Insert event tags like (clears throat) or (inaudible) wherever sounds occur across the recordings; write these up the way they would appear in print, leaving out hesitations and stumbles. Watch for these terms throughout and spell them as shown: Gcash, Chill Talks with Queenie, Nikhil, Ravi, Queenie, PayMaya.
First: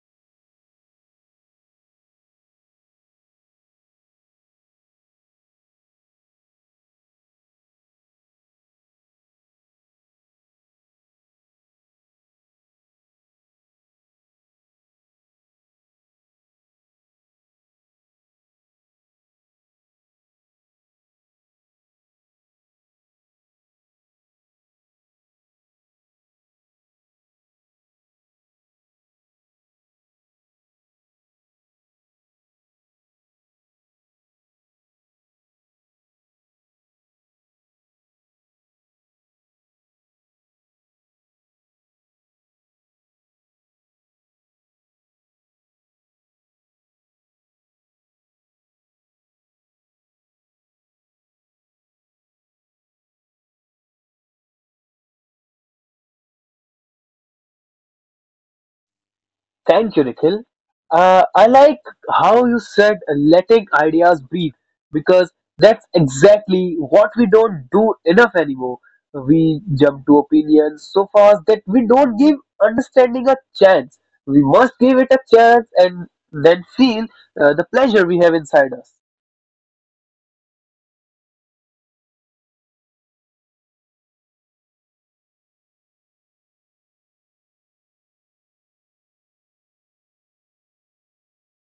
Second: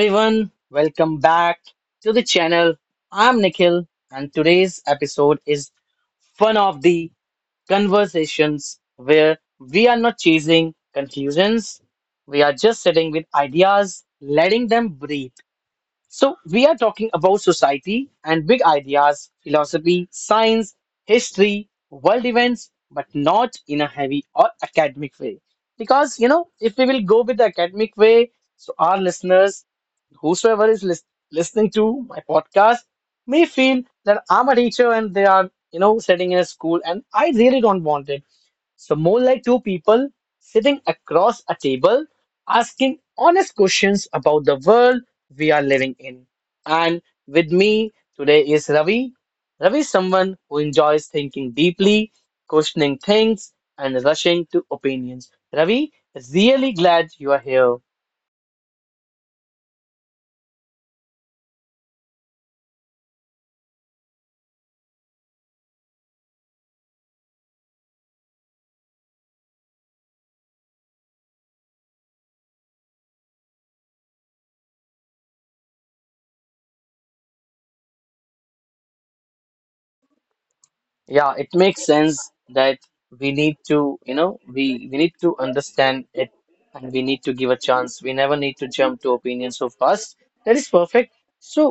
everyone, welcome back to the channel. I'm Nikhil and today's episode is one of the conversations where we are not chasing conclusions. We are just sitting with ideas, letting them breathe. So, we are talking about society and big ideas, philosophy, science, history, world events, but not in a heavy or academic way. Because, if we will go with the academic way, so our listeners, whosoever is listening to my podcast, may feel that I'm a teacher and they are, sitting in a school and I really don't want it. So, more like two people sitting across a table asking honest questions about the world we are living in. And with me today is Ravi. Ravi is someone who enjoys thinking deeply, questioning things, and rushing to opinions. Ravi, really glad you are here. Thank you, Nikhil. I like how you said letting ideas breathe because that's exactly what we don't do enough anymore. We jump to opinions so fast that we don't give understanding a chance. We must give it a chance and then feel the pleasure we have inside us. Yeah, it makes sense that we need to, we need to understand it and we need to give a chance. We never need to jump to opinions so fast. That is perfect. So,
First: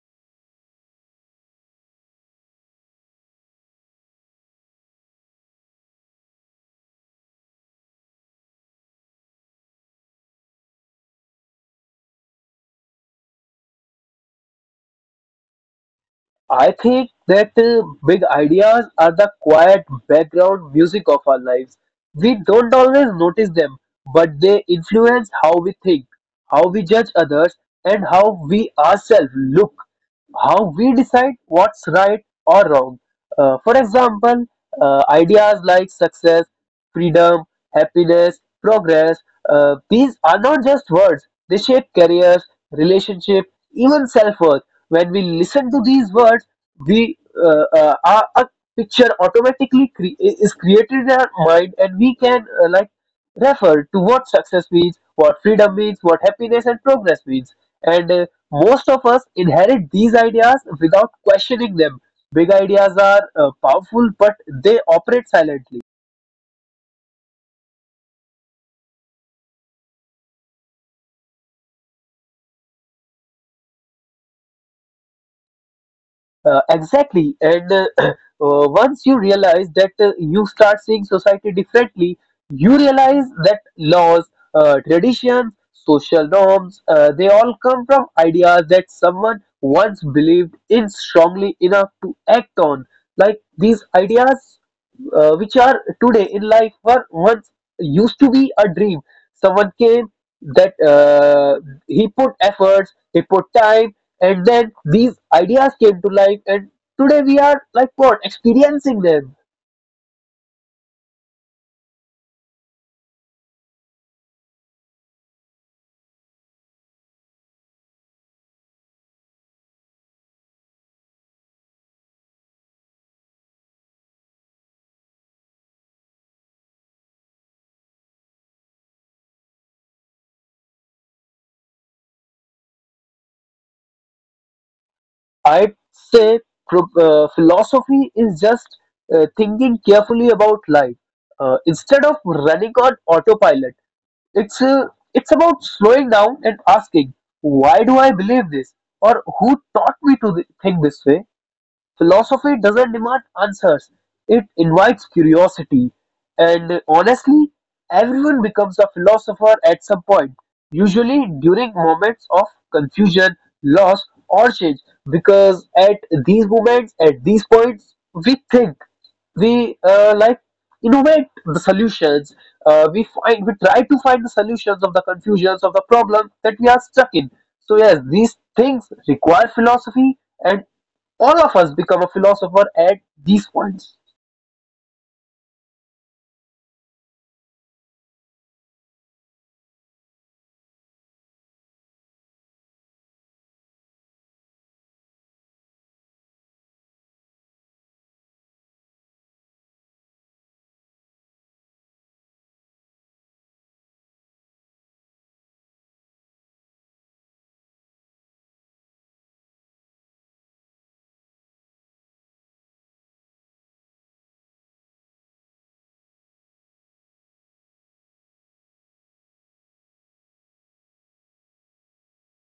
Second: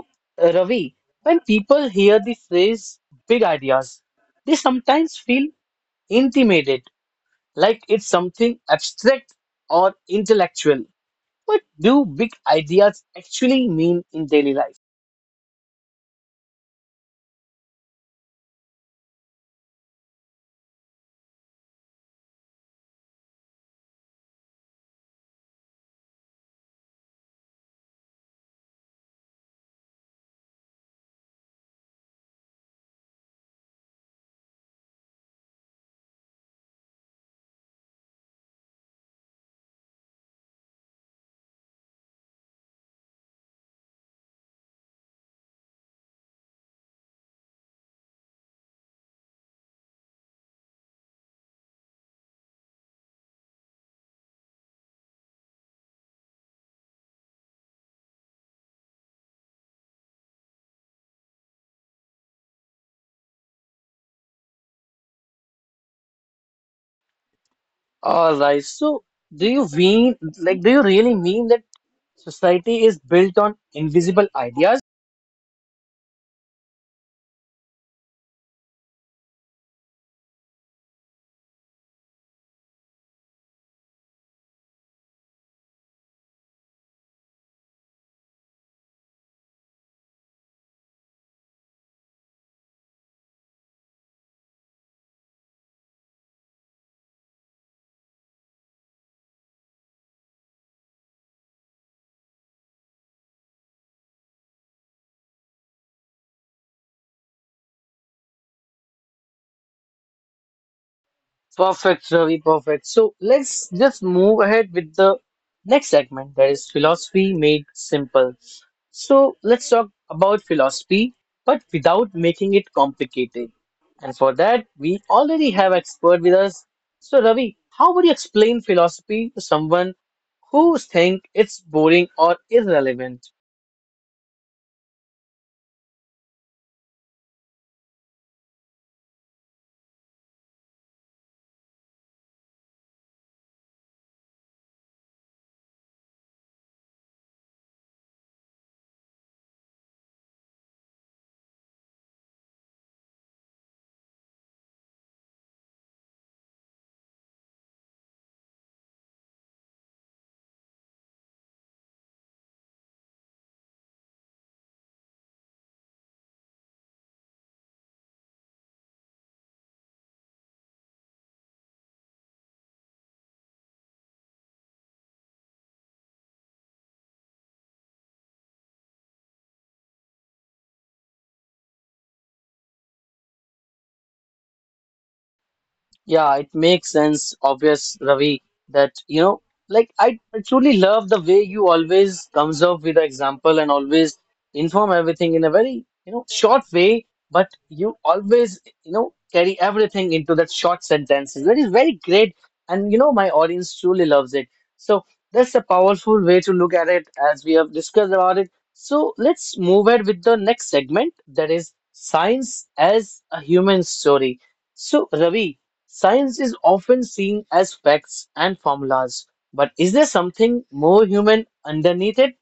Ravi, when people hear the phrase big ideas, they sometimes feel intimidated, like it's something abstract or intellectual. What do big ideas actually mean in daily life? I think that big ideas are the quiet background music of our lives. We don't always notice them, but they influence how we think, how we judge others, and how we ourselves look, how we decide what's right or wrong. For example, ideas like success, freedom, happiness, progress, these are not just words, they shape careers, relationships, even self worth. When we listen to these words we our picture automatically is created in our mind and we can like refer to what success means, what freedom means, what happiness and progress means, and most of us inherit these ideas without questioning them. Big ideas are powerful, but they operate silently. All right, so do you mean, like, do you really mean that? Society is built on invisible ideas. Exactly. And (clears throat) once you realize that, you start seeing society differently. You realize that laws, traditions, social norms, they all come from ideas that someone once believed in strongly enough to act on. Like these ideas, which are today in life, were once used to be a dream. Someone came, that he put efforts, he put time, and then these ideas came to life. And today we are like what experiencing them. Perfect, Ravi, perfect. So let's just move ahead with the next segment that is philosophy made simple. So let's talk about philosophy, but without making it complicated. And for that, we already have expert with us. So Ravi, how would you explain philosophy to someone who think it's boring or irrelevant? I'd say philosophy is just thinking carefully about life instead of running on autopilot. It's uh, it's about slowing down and asking, why do I believe this? Or who taught me to think this way? Philosophy doesn't demand answers, it invites curiosity, and honestly, everyone becomes a philosopher at some point, usually during moments of confusion, loss, or change, because at these moments, at these points, we think, we like innovate the solutions. We find we try to find the solutions of the confusions of the problem that we are stuck in. So yes, these things require philosophy, and all of us become a philosopher at these points. Yeah, it makes sense, obvious, Ravi, that like I truly love the way you always comes up with an example and always inform everything in a very, short way, but you always, carry everything into that short sentences. That is very great, and my audience truly loves it. So that's a powerful way to look at it as we have discussed about it. So let's move ahead with the next segment, that is science as a human story. So, Ravi. Science is often seen as facts and formulas, but is there something more human underneath it?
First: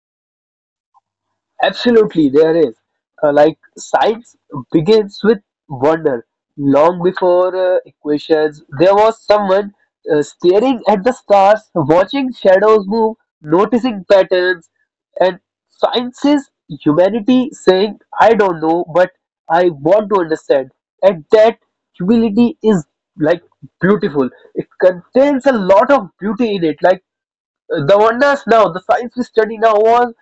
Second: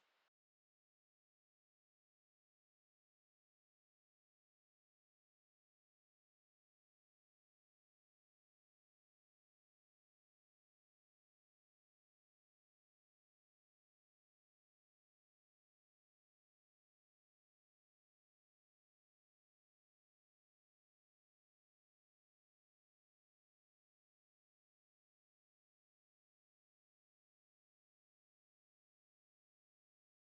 Absolutely, there is. Like science begins with wonder. Long before equations, there was someone staring at the stars, watching shadows move, noticing patterns, and science is humanity saying, I don't know, but I want to understand. And that humility is like beautiful. It contains a lot of beauty in it. Like the wonders now, the science we study now was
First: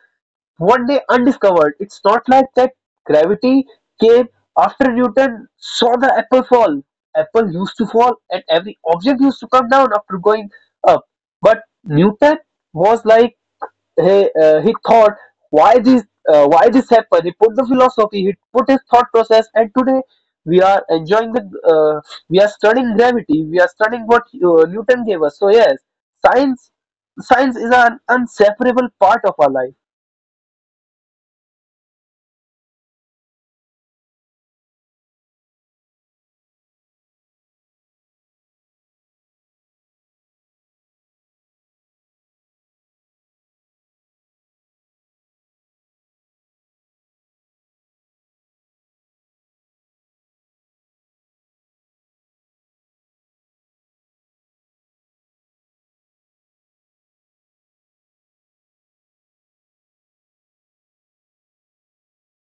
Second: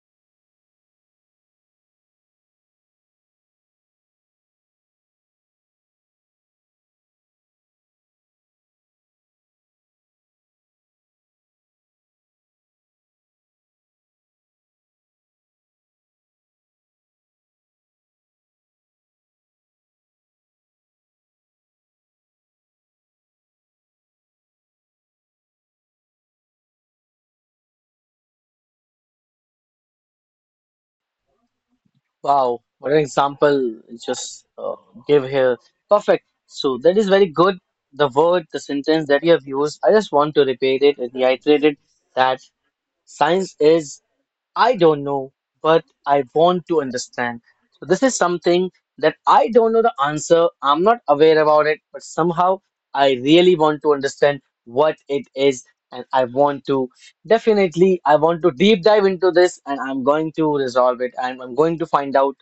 one day undiscovered. It's not like that gravity came after Newton saw the apple fall. Apple used to fall and every object used to come down after going up. But Newton was like he thought why this why this happened. He put the philosophy, he put his thought process, and today we are enjoying the uh, we are studying gravity, we are studying what Newton gave us. So yes, science science is an inseparable part of our life. Wow, what an example you just give here. Perfect. So that is very good. The word, the sentence that you have used, I just want to repeat it and reiterate it that science is, I don't know, but I want to understand. So this is something that I don't know the answer. I'm not aware about it, but somehow I really want to understand what it is. And I want to definitely, I want to deep dive into this and I'm going to resolve it and I'm going to find out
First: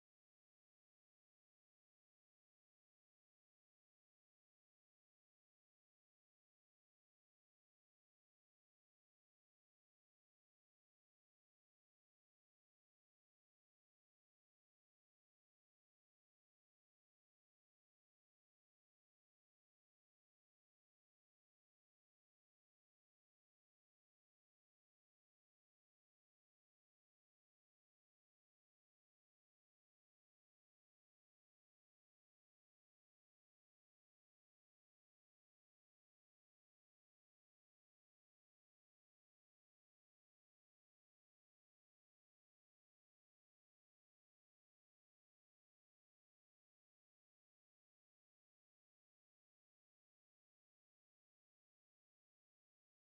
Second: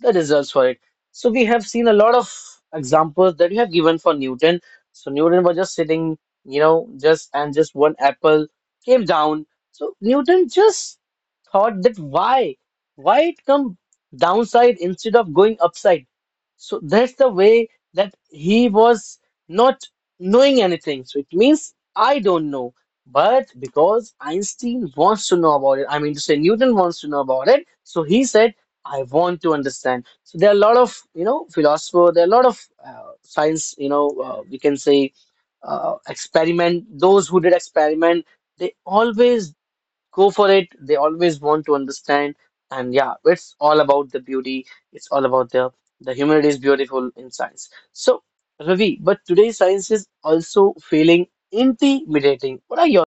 the results for it. So we have seen a lot of examples that you have given for Newton. So Newton was just sitting, just and just one apple came down, so Newton just thought that why? Why it come downside instead of going upside? So that's the way that he was not knowing anything. So it means I don't know. But because Einstein wants to know about it, I mean to say Newton wants to know about it, so he said, I want to understand. So there are a lot of, philosopher, there are a lot of science, we can say experiment, those who did experiment, they always go for it. They always want to understand, and yeah, it's all about the beauty. It's all about the humanity is beautiful in science. So, Ravi, but today science is also feeling intimidating. What are your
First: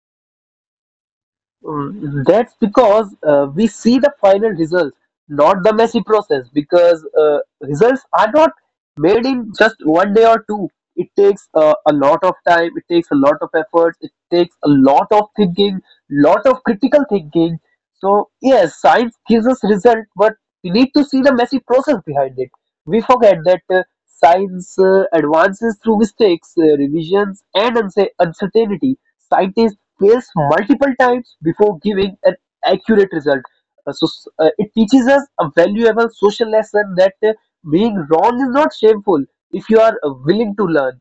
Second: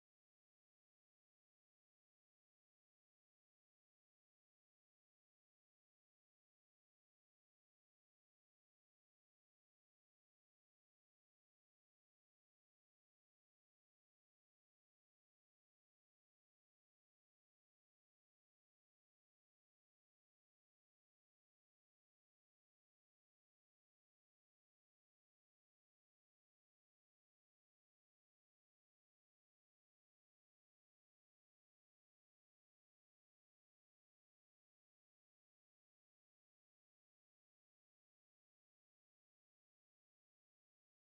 Mm, that's because we see the final results, not the messy process, because results are not made in just one day or two. It takes a lot of time, it takes a lot of effort, it takes a lot of thinking, lot of critical thinking. So, yes, science gives us result, but we need to see the messy process behind it. We forget that science advances through mistakes, revisions, and uncertainty. Scientists fails multiple times before giving an accurate result. It teaches us a valuable social lesson that being wrong is not shameful if you are willing to learn.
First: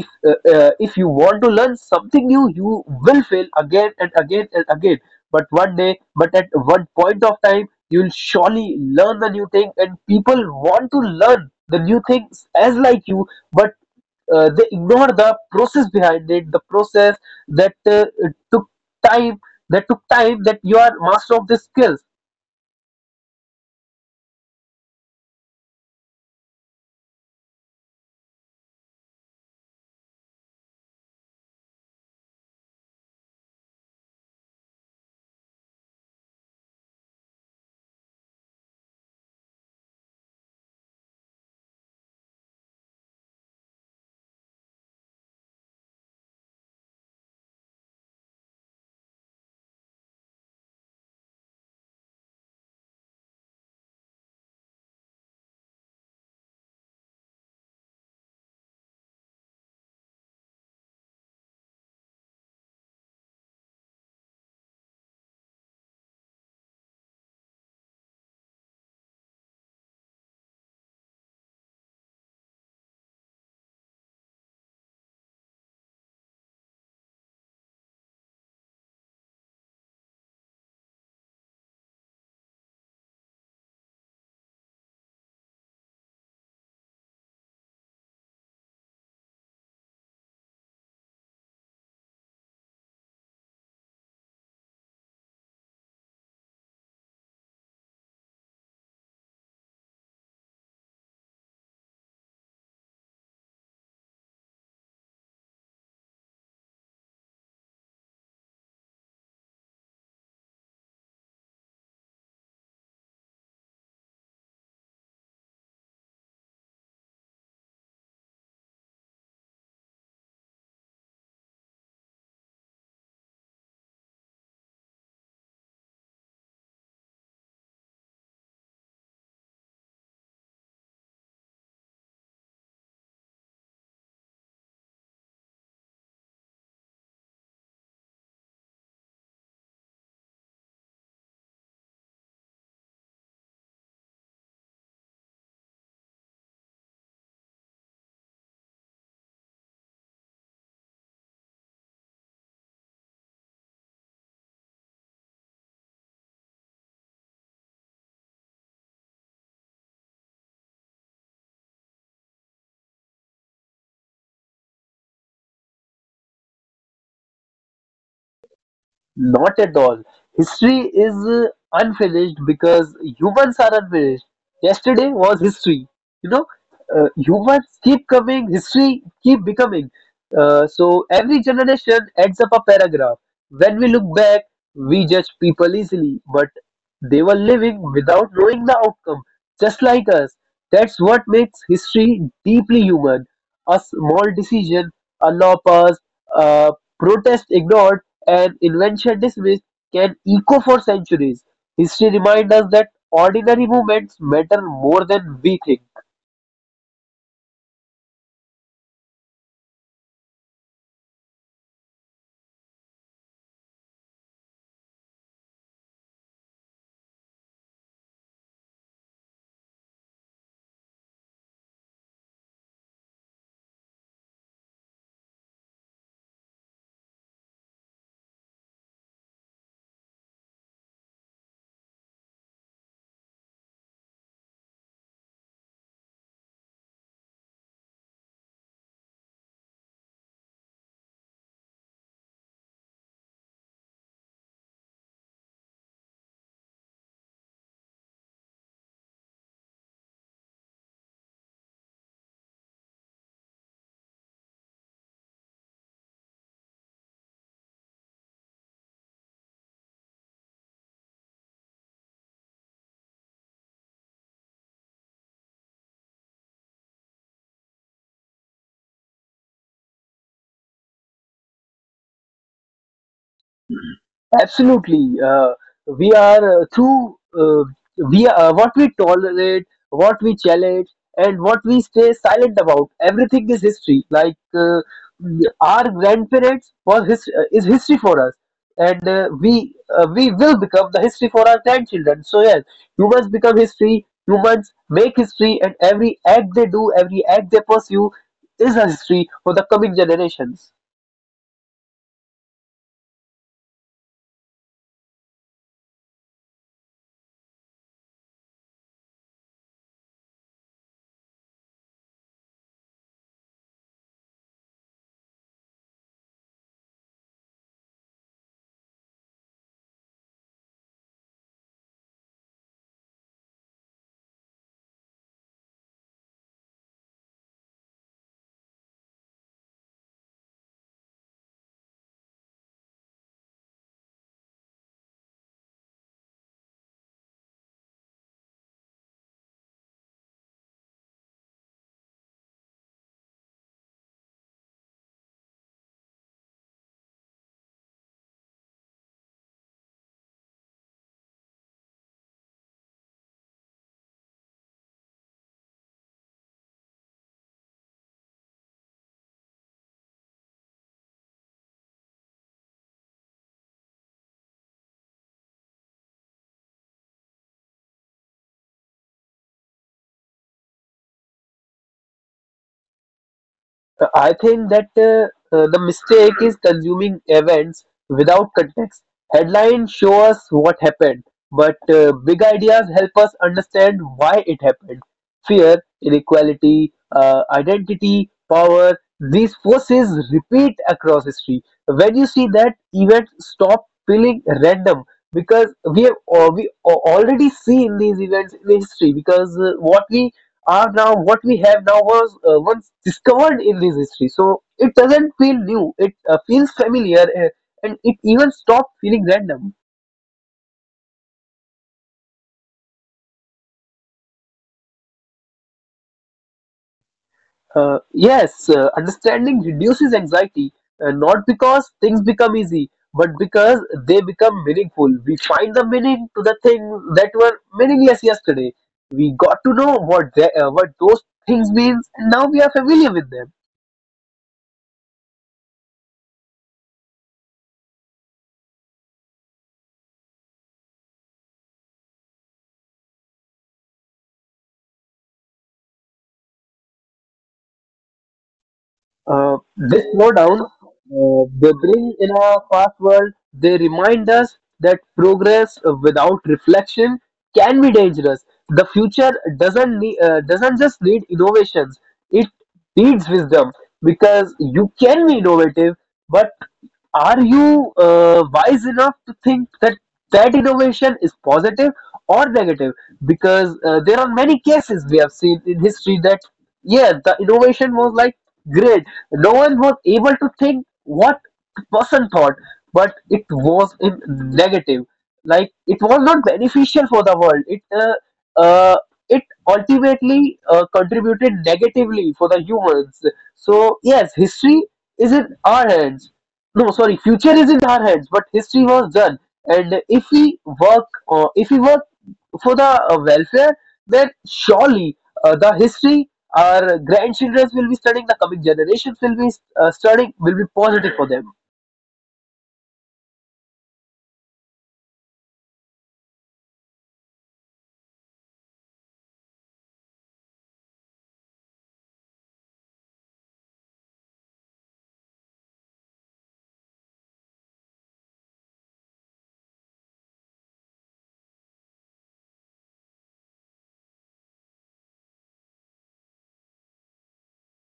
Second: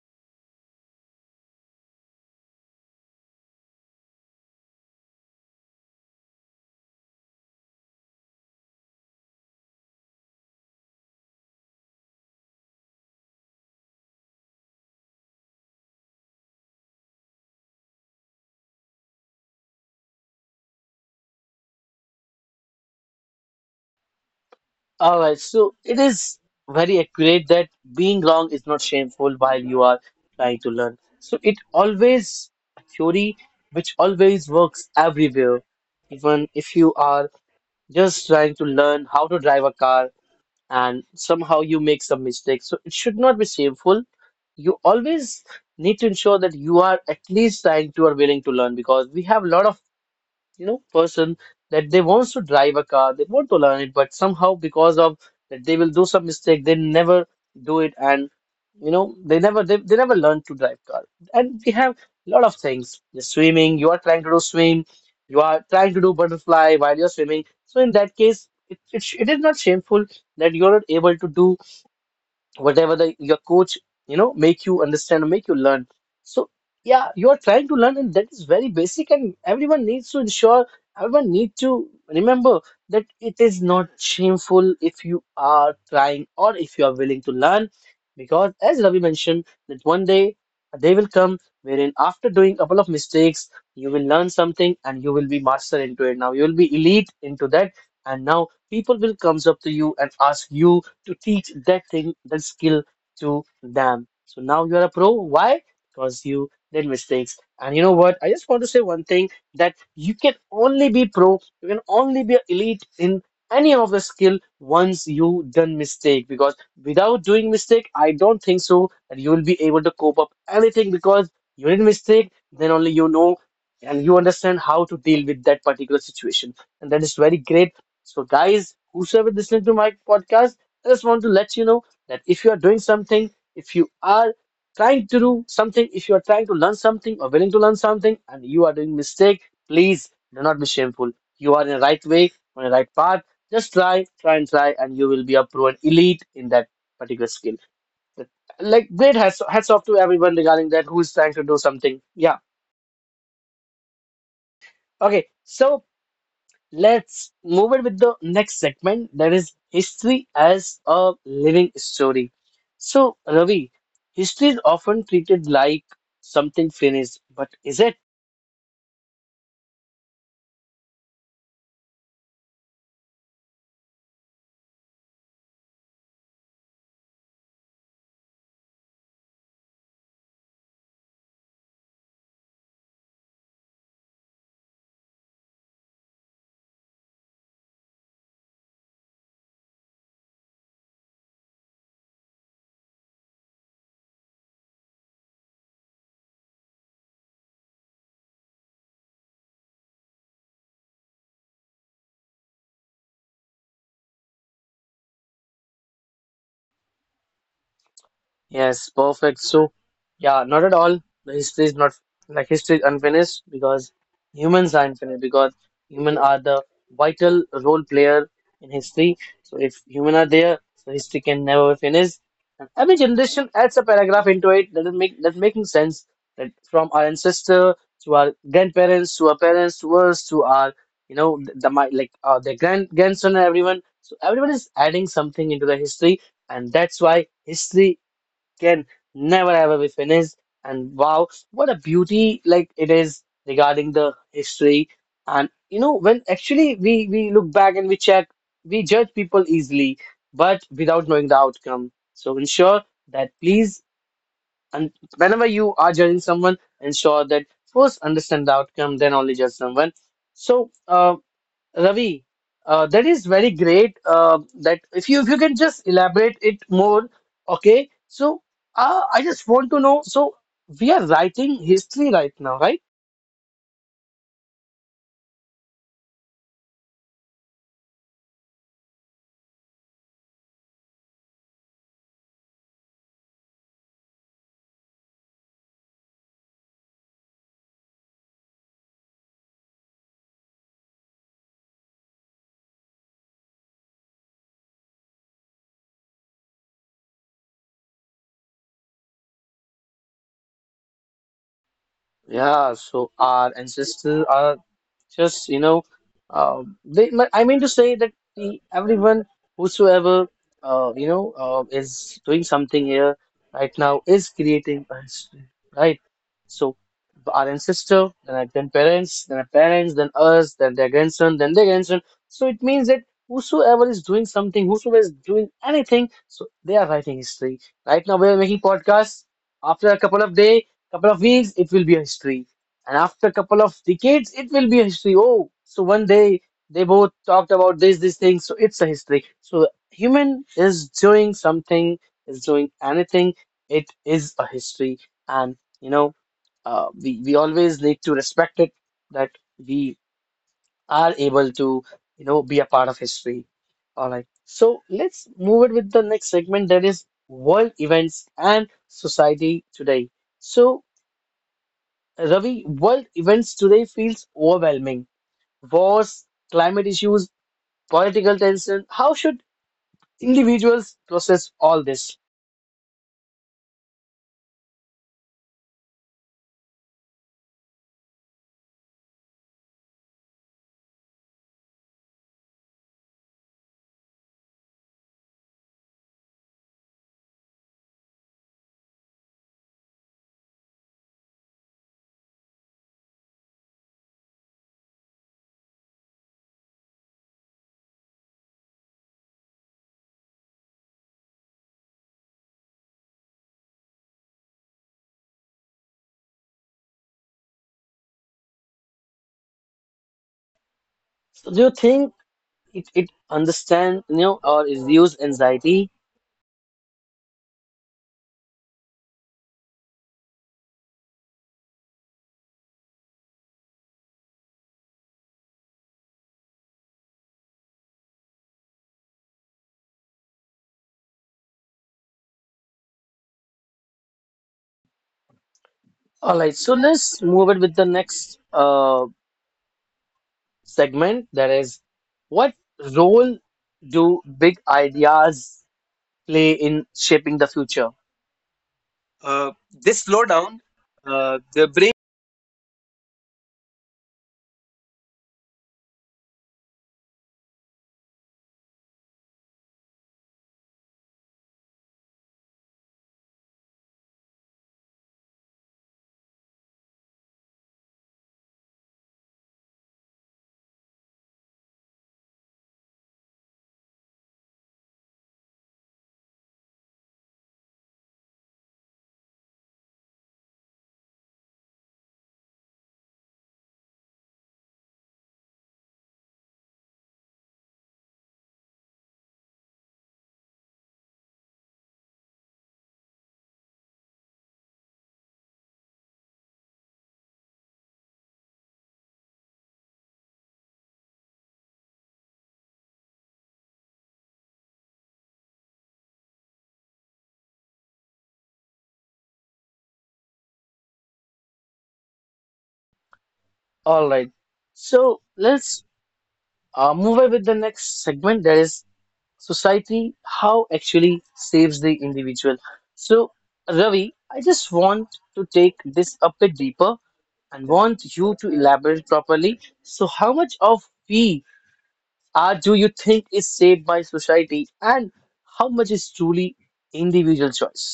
If you want to learn something new, you will fail again and again and again, but one day, but at one point of time you will surely learn the new thing, and people want to learn the new things as like you, but they ignore the process behind it, the process that took time, that took time, that you are master of the skills. all right? So it is very accurate that being wrong is not shameful while you are trying to learn. So it always a theory which always works everywhere, even if you are just trying to learn how to drive a car and somehow you make some mistakes. So it should not be shameful. You always need to ensure that you are at least trying to or willing to learn because we have a lot of, person that they wants to drive a car, they want to learn it but somehow because of that they will do some mistake, they never do it and they never learn to drive car. And we have a lot of things, the swimming you are trying to do swim, you are trying to do butterfly while you're swimming. So in that case, it is not shameful that you're not able to do whatever the your coach make you understand or make you learn. So yeah, you are trying to learn and that is very basic and everyone needs to ensure, everyone need to remember that it is not shameful if you are trying or if you are willing to learn. Because as Ravi mentioned, that one day a day will come wherein after doing a couple of mistakes, you will learn something and you will be master into it, now you will be elite into that. And now people will comes up to you and ask you to teach that thing, that skill to them. So now you are a pro. Why? Because you did mistakes. And you know what? I just want to say one thing that you can only be pro, you can only be elite in any of the skill once you done mistake. Because without doing mistake, I don't think so that you will be able to cope up anything, because you did mistake, then only you know and you understand how to deal with that particular situation. And that is very great. So, guys, whosoever listening to my podcast, I just want to let you know that if you are doing something, if you are trying to do something, if you are trying to learn something or willing to learn something and you are doing mistake, please do not be shameful. You are in the right way, on the right path. Just try, try and try, and you will be a proven elite in that particular skill. Like great hats, hats off to everyone regarding that who is trying to do something. Yeah. Okay. So let's move it with the next segment that is history as a living story. So, Ravi, history is often treated like something finished, but is it? Not at all. History is unfinished because humans are unfinished. Yesterday was history, you know. Humans keep coming, history keep becoming. So every generation adds up a paragraph. When we look back, we judge people easily, but they were living without knowing the outcome, just like us. That's what makes history deeply human. A small decision, a law passed, a protest ignored, an invention dismissed can echo for centuries. History reminds us that ordinary moments matter more than we think. Yes, perfect. So, yeah, not at all. The history is not like, history is unfinished because humans are infinite, because human are the vital role player in history. So if human are there, so history can never be finished. And every generation adds a paragraph into it. That is make that making sense that from our ancestor to our grandparents to our parents to us to our, you know the my like their grand grandson and everyone. So everyone is adding something into the history, and that's why history can never ever be finished. And wow, what a beauty like it is regarding the history. And you know, when actually we look back and we check, we judge people easily, but without knowing the outcome. So ensure that, please, and whenever you are judging someone, ensure that first understand the outcome, then only judge someone. So Ravi, that is very great. That if you can just elaborate it more, okay? So I just want to know. So we are writing history right now, right? Absolutely. We are through we What we tolerate, what we challenge, and what we stay silent about. Everything is history. Our grandparents is history for us, and we will become the history for our grandchildren. So yes, humans become history. Humans make history, and every act they do, every act they pursue, is a history for the coming generations. Yeah. So our ancestors are just, you know, they, but I mean to say that the, everyone, whosoever, is doing something here right now is creating a history, right? So our ancestor, then our grandparents, then our parents, then us, then their grandson, then their grandson. So it means that whosoever is doing something, whosoever is doing anything, so they are writing history. Right now, we are making podcasts. After a couple of days, couple of weeks, it will be a history, and after a couple of decades, it will be a history. Oh, so one day they both talked about this, this thing, so it's a history. So human is doing something, is doing anything, it is a history. And you know, we always need to respect it that we are able to, be a part of history. All right. So let's move it with the next segment that is world events and society today. So Ravi, world events today feels overwhelming. Wars, climate issues, political tension. How should individuals process all this? I think that the mistake is consuming events without context. Headlines show us what happened, but big ideas help us understand why it happened. Fear, inequality, identity, power, these forces repeat across history. When you see that, events stop feeling random because we have already seen these events in history, because what we are now, what we have now was once discovered in this history. So it doesn't feel new. It feels familiar, and it even stopped feeling random. So do you think it, it understand, you know, or is used anxiety? Yes, understanding reduces anxiety, not because things become easy, but because they become meaningful. We find the meaning to the things that were meaningless yesterday. We got to know what the, what those things means, and now we are familiar with them. All right, so let's move it with the next segment. That is, what role do big ideas play in shaping the future? Uh, they This slow down, slowdown, they the brain. bring in a fast world, they remind us that progress without reflection can be dangerous. The future doesn't just need innovations, it needs wisdom, because you can be innovative, but are you wise enough to think that that innovation is positive or negative? Because there are many cases we have seen in history that, yeah, the innovation was like great. No one was able to think what the person thought, but it was in negative. Like it was not beneficial for the world. Uh, it ultimately contributed negatively for the humans. So yes, history is in our hands, no, sorry, future is in our heads, but history was done, and if we work for the welfare, then surely the history our grandchildren will be studying, the coming generations will be studying, will be positive for them. All right. So let's move on with the next segment, that is society, how actually saves the individual. So, Ravi, I just want to take this a bit deeper and want you to elaborate properly. So, how much of we are do you think is saved by society, and how much is truly individual choice?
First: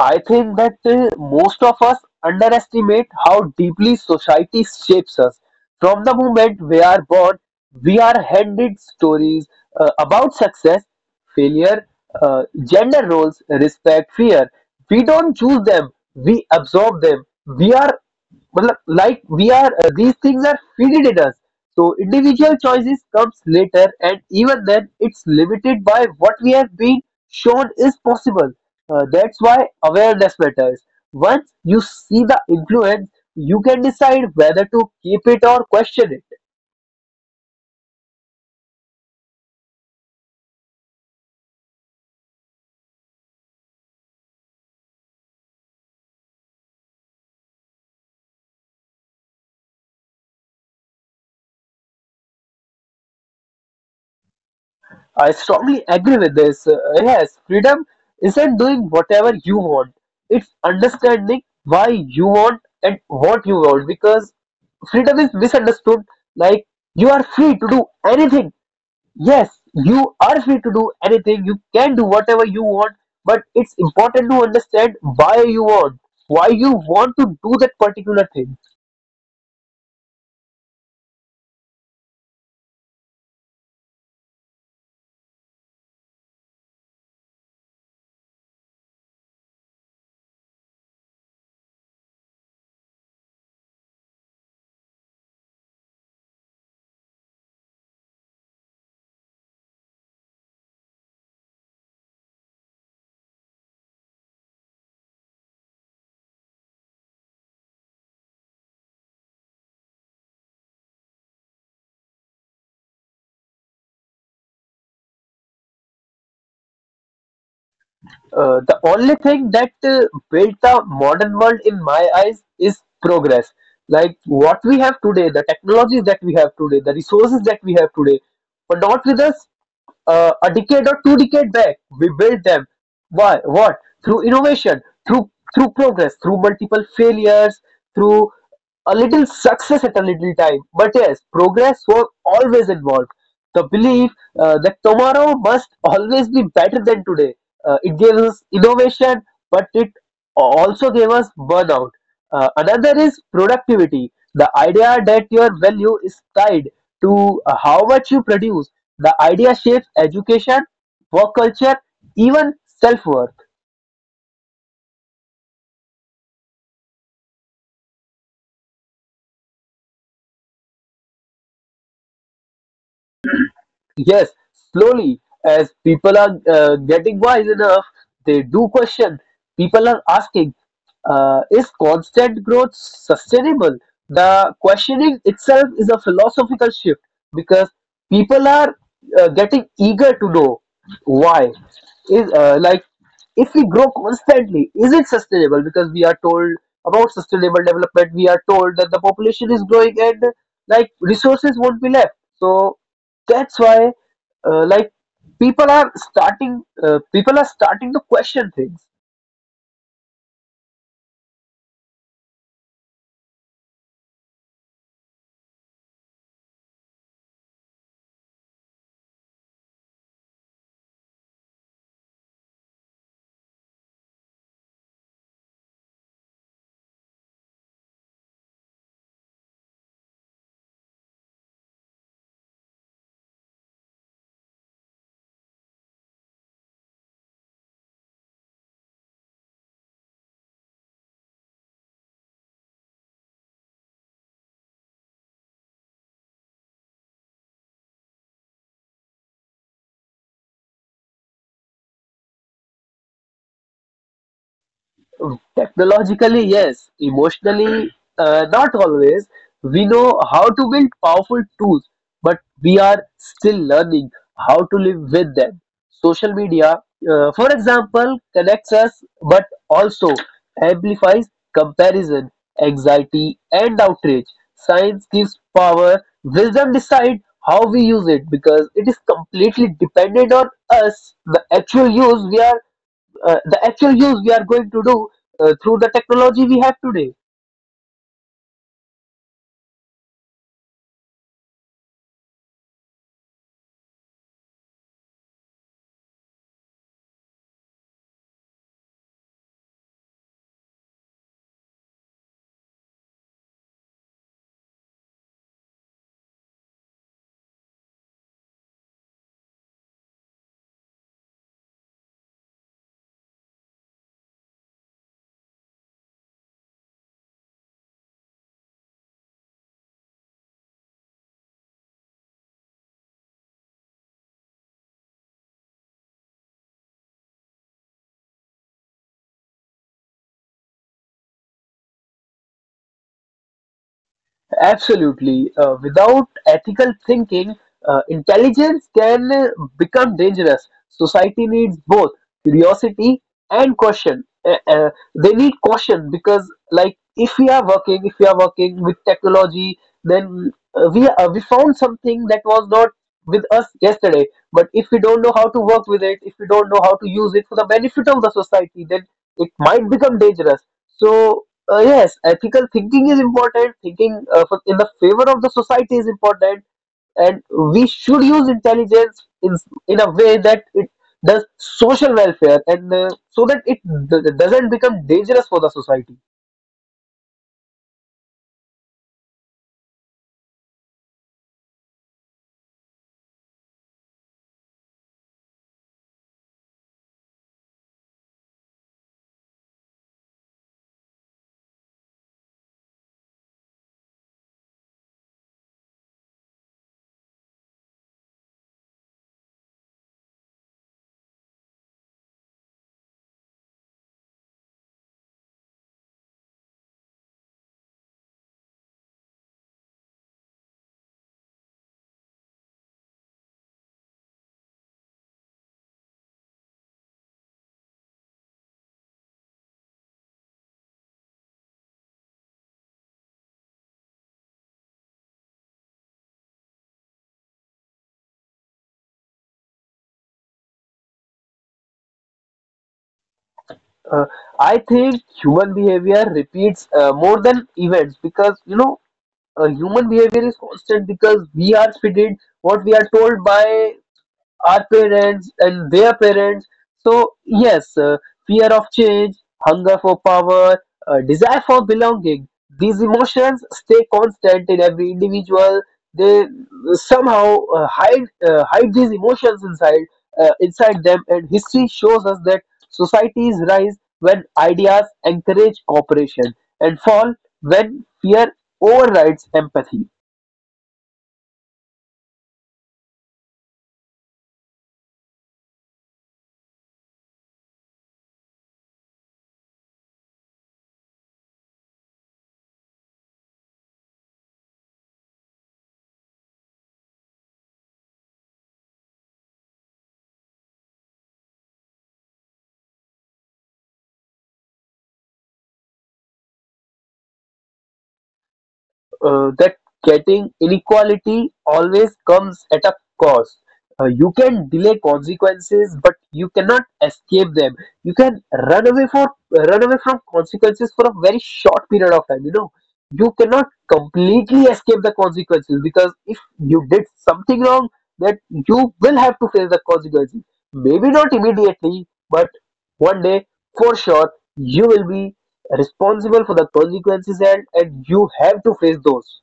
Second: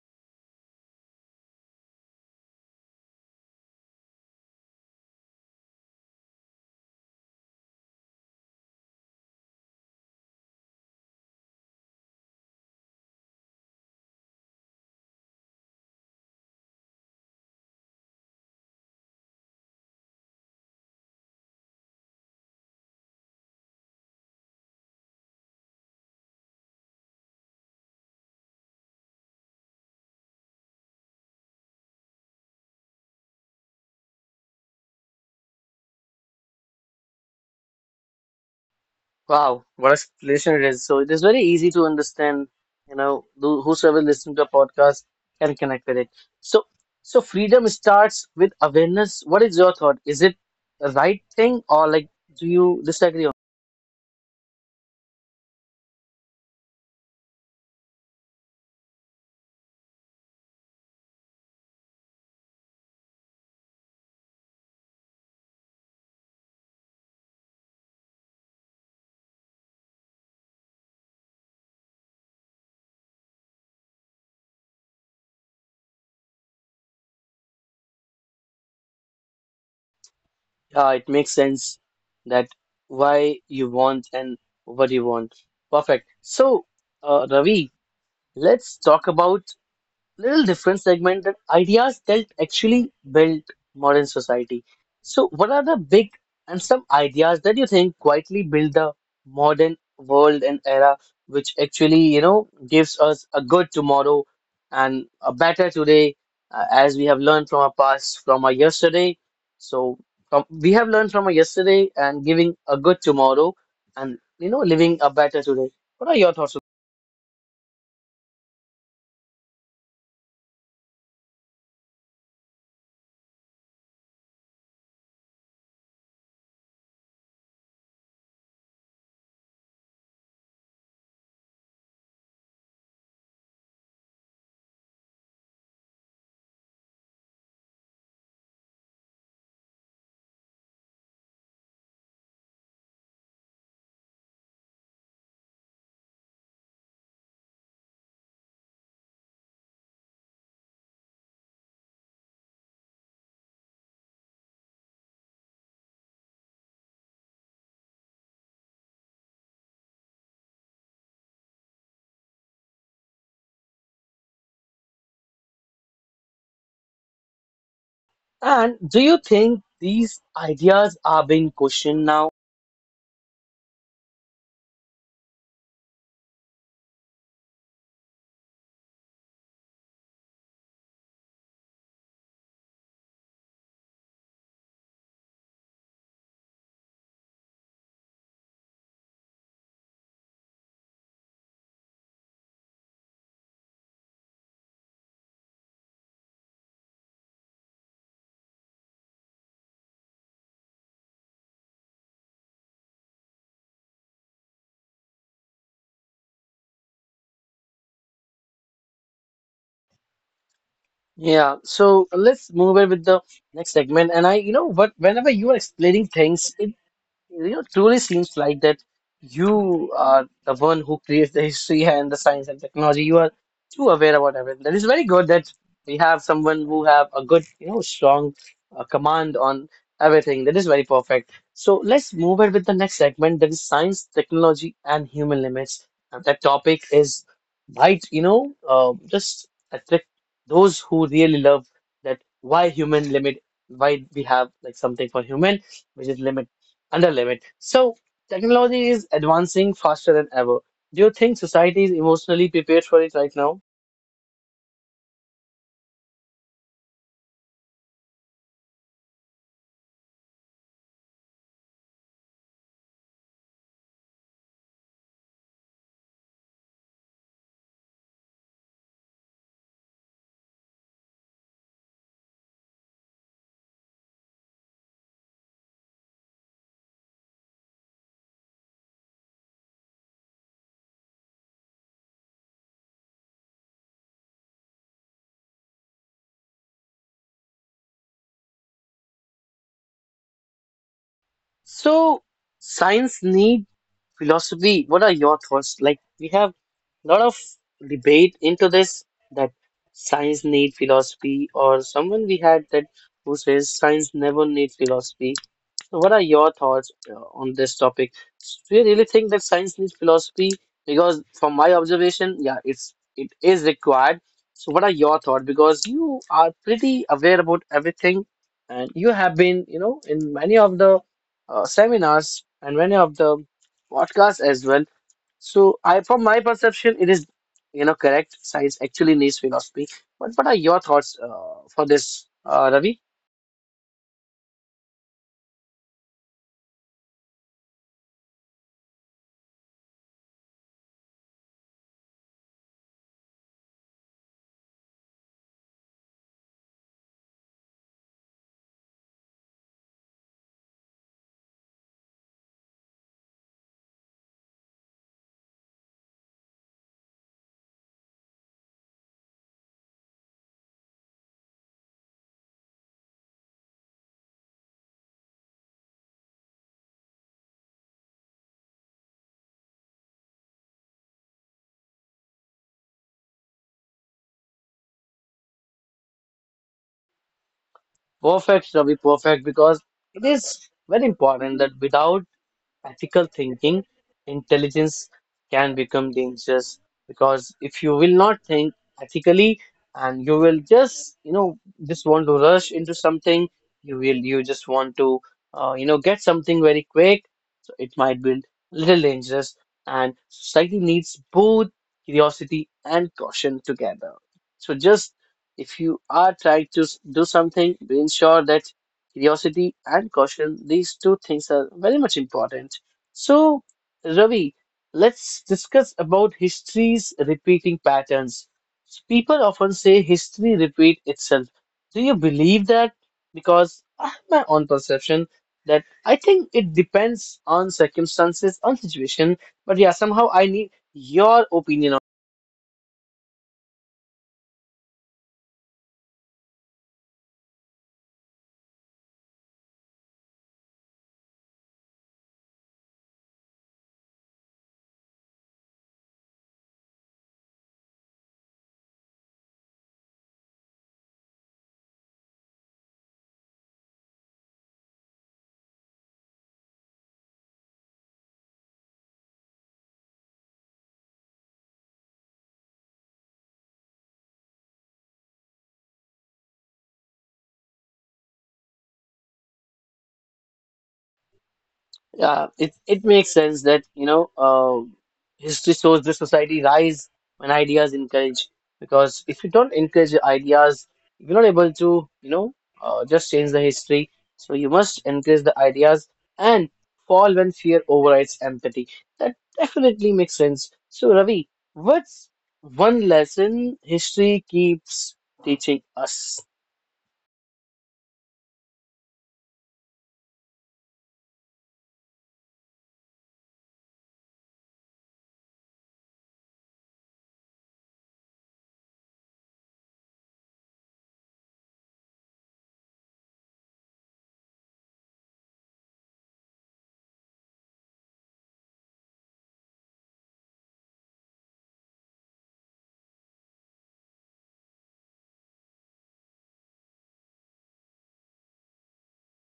I think that most of us underestimate how deeply society shapes us. From the moment we are born, we are handed stories about success, failure, gender roles, respect, fear. We don't choose them, we absorb them. We are but like we are, These things are fitted in us. So individual choices comes later, and even then, it's limited by what we have been shown is possible. That's why awareness matters. Once you see the influence, you can decide whether to keep it or question it. Wow, what a explanation it is. So it is very easy to understand, you know, whosoever listens to a podcast can connect with it. So, so freedom starts with awareness. What is your thought? Is it the right thing, or like do you disagree on? I strongly agree with this. Yes, freedom isn't doing whatever you want. It's understanding why you want and what you want, because freedom is misunderstood. Like you are free to do anything. Yes, you are free to do anything. You can do whatever you want, but it's important to understand why you want to do that particular thing. Yeah, it makes sense that why you want and what you want. Perfect. So, Ravi, let's talk about little different segment, that ideas that actually built modern society. So, what are the big and some ideas that you think quietly build the modern world and era, which actually, you know, gives us a good tomorrow and a better today, as we have learned from our past, from our yesterday. So, from, we have learned from our yesterday and giving a good tomorrow and, you know, living a better today. What are your thoughts? The only thing that built the modern world in my eyes is progress. Like what we have today, the technologies that we have today, the resources that we have today, were not with us a decade or two decade back. We built them. Why? What? Through innovation, through progress, through multiple failures, through a little success at a little time. But yes, progress was always involved. The belief that tomorrow must always be better than today. It gave us innovation, but it also gave us burnout. Another is productivity. The idea that your value is tied to how much you produce. The idea shapes education, work culture, even self worth. And do you think these ideas are being questioned now? Yes, slowly, as people are getting wise enough, they do question. People are asking, is constant growth sustainable? The questioning itself is a philosophical shift, because people are getting eager to know why. Is like if we grow constantly, is it sustainable? Because we are told about sustainable development, we are told that the population is growing and like resources won't be left. So that's why like people are starting to question things. Yeah, so let's move on with the next segment. And I, you know, what whenever you are explaining things, you know, truly seems like that you are the one who creates the history (laughs) and the science and technology. You are too aware about everything. That is very good that we have someone who have a good, you know, strong command on everything. That is very perfect. So let's move on with the next segment. That is science, technology, and human limits. And that topic is right, you know, just attract those who really love that, why human limit, why we have like something for human which is limit? Under limit. So technology is advancing faster than ever. Do you think society is emotionally prepared for it right now? Technologically, yes. Emotionally, not always. We know how to build powerful tools, but we are still learning how to live with them. Social media, for example, connects us but also amplifies comparison, anxiety, and outrage. Science gives power, wisdom decides how we use it because it is completely dependent on us, the actual use we are going to do through the technology we have today. So science need philosophy. What are your thoughts? Like we have a lot of debate into this, that science need philosophy, or someone we had that who says science never need philosophy. So what are your thoughts on this topic? Do you really think that science needs philosophy? Because from my observation, yeah, it is required. So what are your thoughts? Because you are pretty aware about everything, and you have been, you know, in many of the seminars and many of the podcasts as well. So I, from my perception, it is, you know, correct. Science actually needs philosophy. But what are your thoughts for this, Ravi? Absolutely. Without ethical thinking, intelligence can become dangerous. Society needs both curiosity and caution. They need caution because, like, if we are working with technology, then we found something that was not with us yesterday. But if we don't know how to work with it, if we don't know how to use it for the benefit of the society, then it might become dangerous. So yes, ethical thinking is important. Thinking in the favor of the society is important, and we should use intelligence in a way that it does social welfare, and so that it doesn't become dangerous for the society. Perfect, Ravi, perfect, because it is very important that without ethical thinking, intelligence can become dangerous, because if you will not think ethically, and you will just, you know, just want to rush into something, you will, you just want to, you know, get something very quick. So it might be little dangerous, and society needs both curiosity and caution together. So just if you are trying to do something, be sure that curiosity and caution, these two things are very much important. So, Ravi, let's discuss about history's repeating patterns. People often say history repeat itself. Do you believe that? Because I have my own perception that I think it depends on circumstances, on situation. But yeah, somehow I need your opinion. Uh, I think human behavior repeats more than events because, you know, human behavior is constant because we are fitted what we are told by our parents and their parents. So, yes, fear of change, hunger for power, desire for belonging, these emotions stay constant in every individual. They somehow hide these emotions inside, inside them, and history shows us that societies rise when ideas encourage cooperation and fall when fear overrides empathy. Yeah, it makes sense that you know history shows the society rise when ideas encourage. Because if you don't encourage your ideas, you're not able to you know just change the history. So you must encourage the ideas, and fall when fear overrides empathy. That definitely makes sense. So Ravi, what's one lesson history keeps teaching us? That getting inequality always comes at a cost. You can delay consequences, but you cannot escape them. You can run away from consequences for a very short period of time. You know, you cannot completely escape the consequences because if you did something wrong, that you will have to face the consequences. Maybe not immediately, but one day for sure you will be responsible for the consequences, and you have to face those.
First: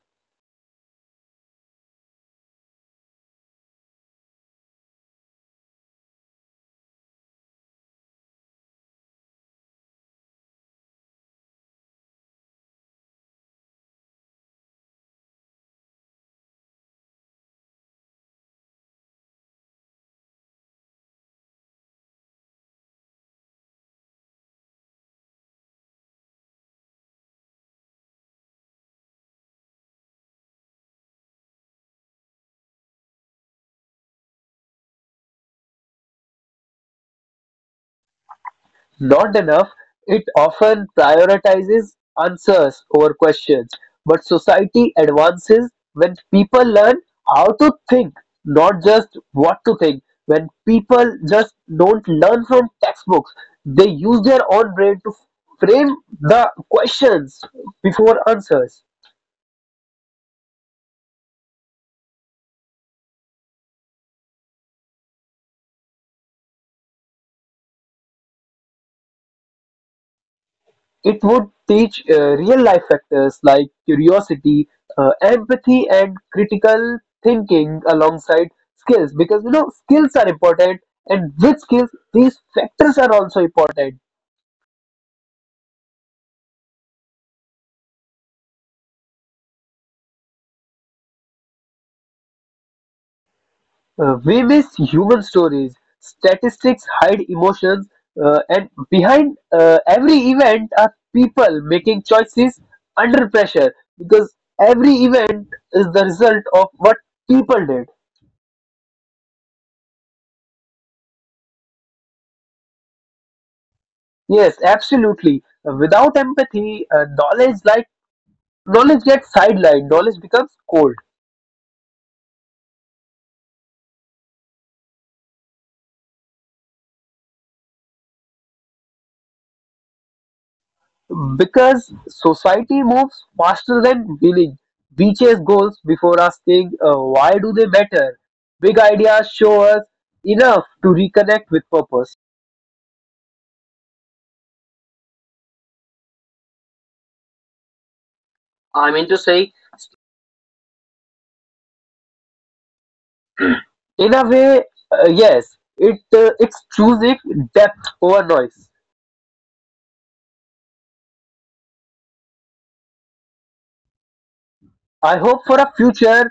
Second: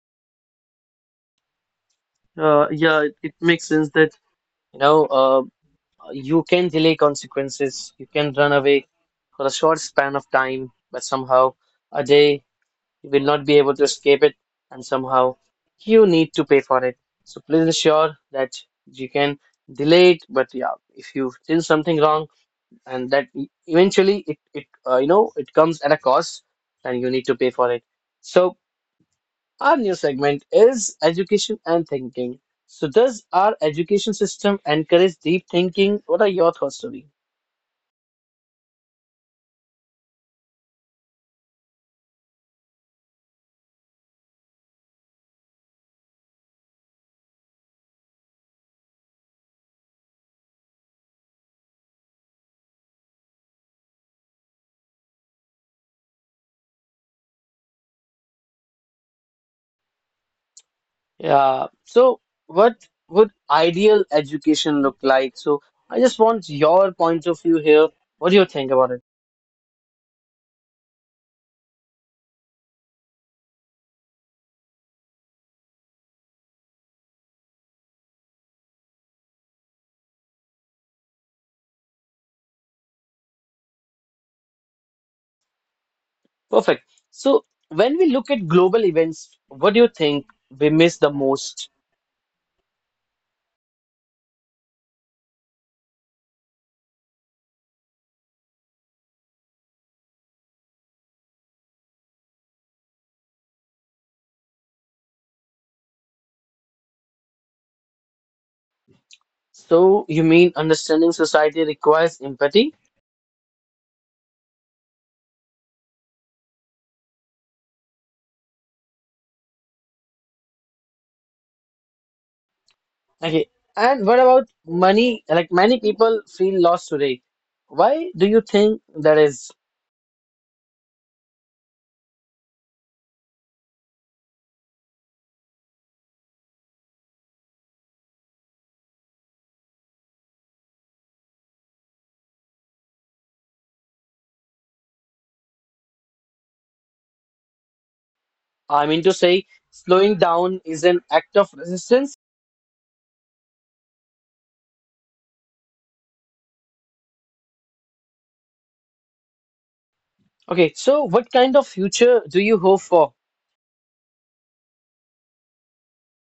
Yeah, it makes sense that you know. You can delay consequences. You can run away for a short span of time, but somehow a day you will not be able to escape it, and somehow you need to pay for it. So please ensure that you can delay it. But yeah, if you did something wrong, and that eventually it you know it comes at a cost, and you need to pay for it. So our new segment is education and thinking. So does our education system encourage deep thinking? What are your thoughts, Ravi? Not enough, it often prioritizes answers over questions. But society advances when people learn how to think, not just what to think. When people just don't learn from textbooks, they use their own brain to frame the questions before answers. Yeah. So, what would ideal education look like? So, I just want your point of view here. What do you think about it? It would teach real life factors like curiosity, empathy, and critical thinking alongside skills, because you know skills are important, and with skills, these factors are also important. Perfect. So, when we look at global events, what do you think we miss the most? We miss human stories, statistics hide emotions, and behind every event are people making choices under pressure, because every event is the result of what people did. So, you mean understanding society requires empathy? Yes, absolutely. Without empathy, knowledge gets sidelined. Knowledge becomes cold Okay. And what about money? Like, many people feel lost today. Why do you think that is? because society moves faster than willing. We chase goals before asking why do they matter. Big ideas show us enough to reconnect with purpose. I I mean mean to to say, say, slowing down is an act of resistance? in a way, yes, it's choosing depth over noise. Okay, so what kind of future do you hope for? I hope for a future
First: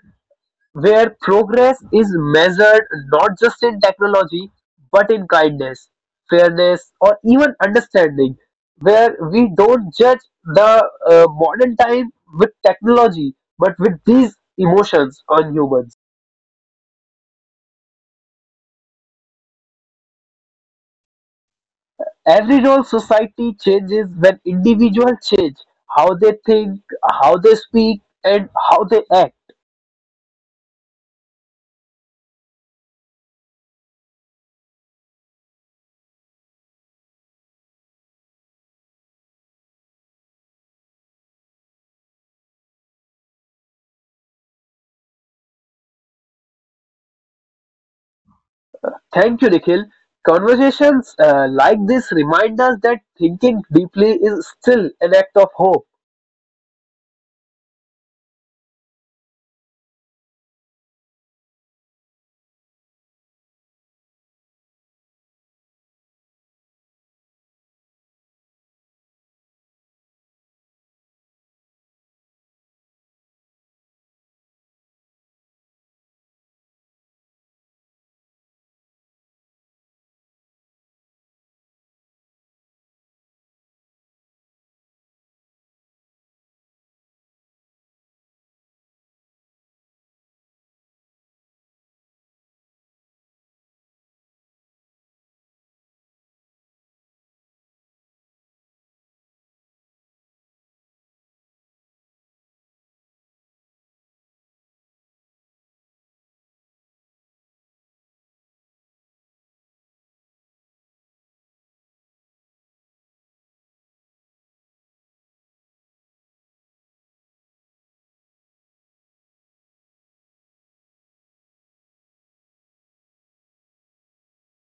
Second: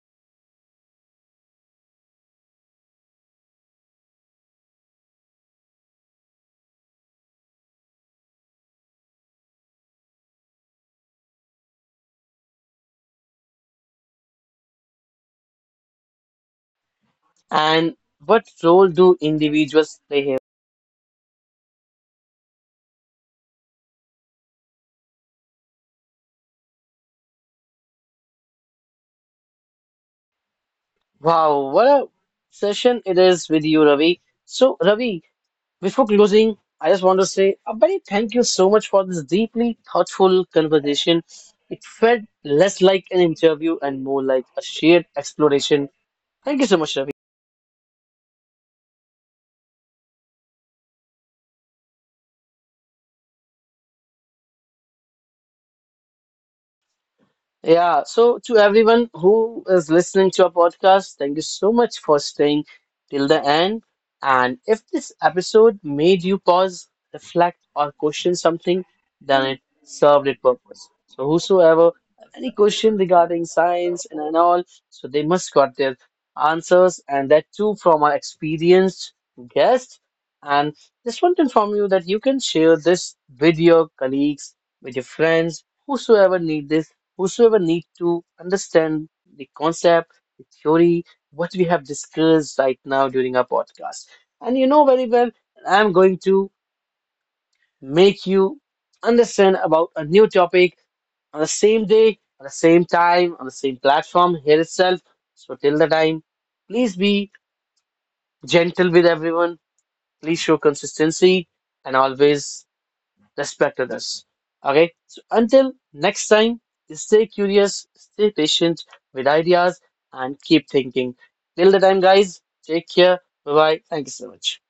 where progress is measured not just in technology, but in kindness, fairness, or even understanding, where we don't judge the modern time with technology, but with these emotions on humans. And what role do individuals play here? Every role, society changes when individuals change how they think, how they speak, and how they act. Wow, what a session it is with you, Ravi. So, Ravi, before closing, I just want to say a very thank you so much for this deeply thoughtful conversation. It felt less like an interview and more like a shared exploration. Thank you so much, Ravi. Thank you, Nikhil. Conversations like this remind us that thinking deeply is still an act of hope. Yeah, so to everyone who is listening to our podcast, thank you so much for staying till the end. And if this episode made you pause, reflect, or question something, then it served its purpose. So whosoever have any question regarding science and all, so they must got their answers, and that too from our experienced guest. And just want to inform you that you can share this with your colleagues, with your friends, whosoever need this, whosoever need to understand the concept, the theory, what we have discussed right now during our podcast. And you know very well, I'm going to make you understand about a new topic on the same day, on the same time, on the same platform here itself. So till the time, please be gentle with everyone. Please show consistency and always respect others. Okay, so until next time, stay curious, stay patient with ideas, and keep thinking. Till the time, guys, take care. Bye bye. Thank you so much.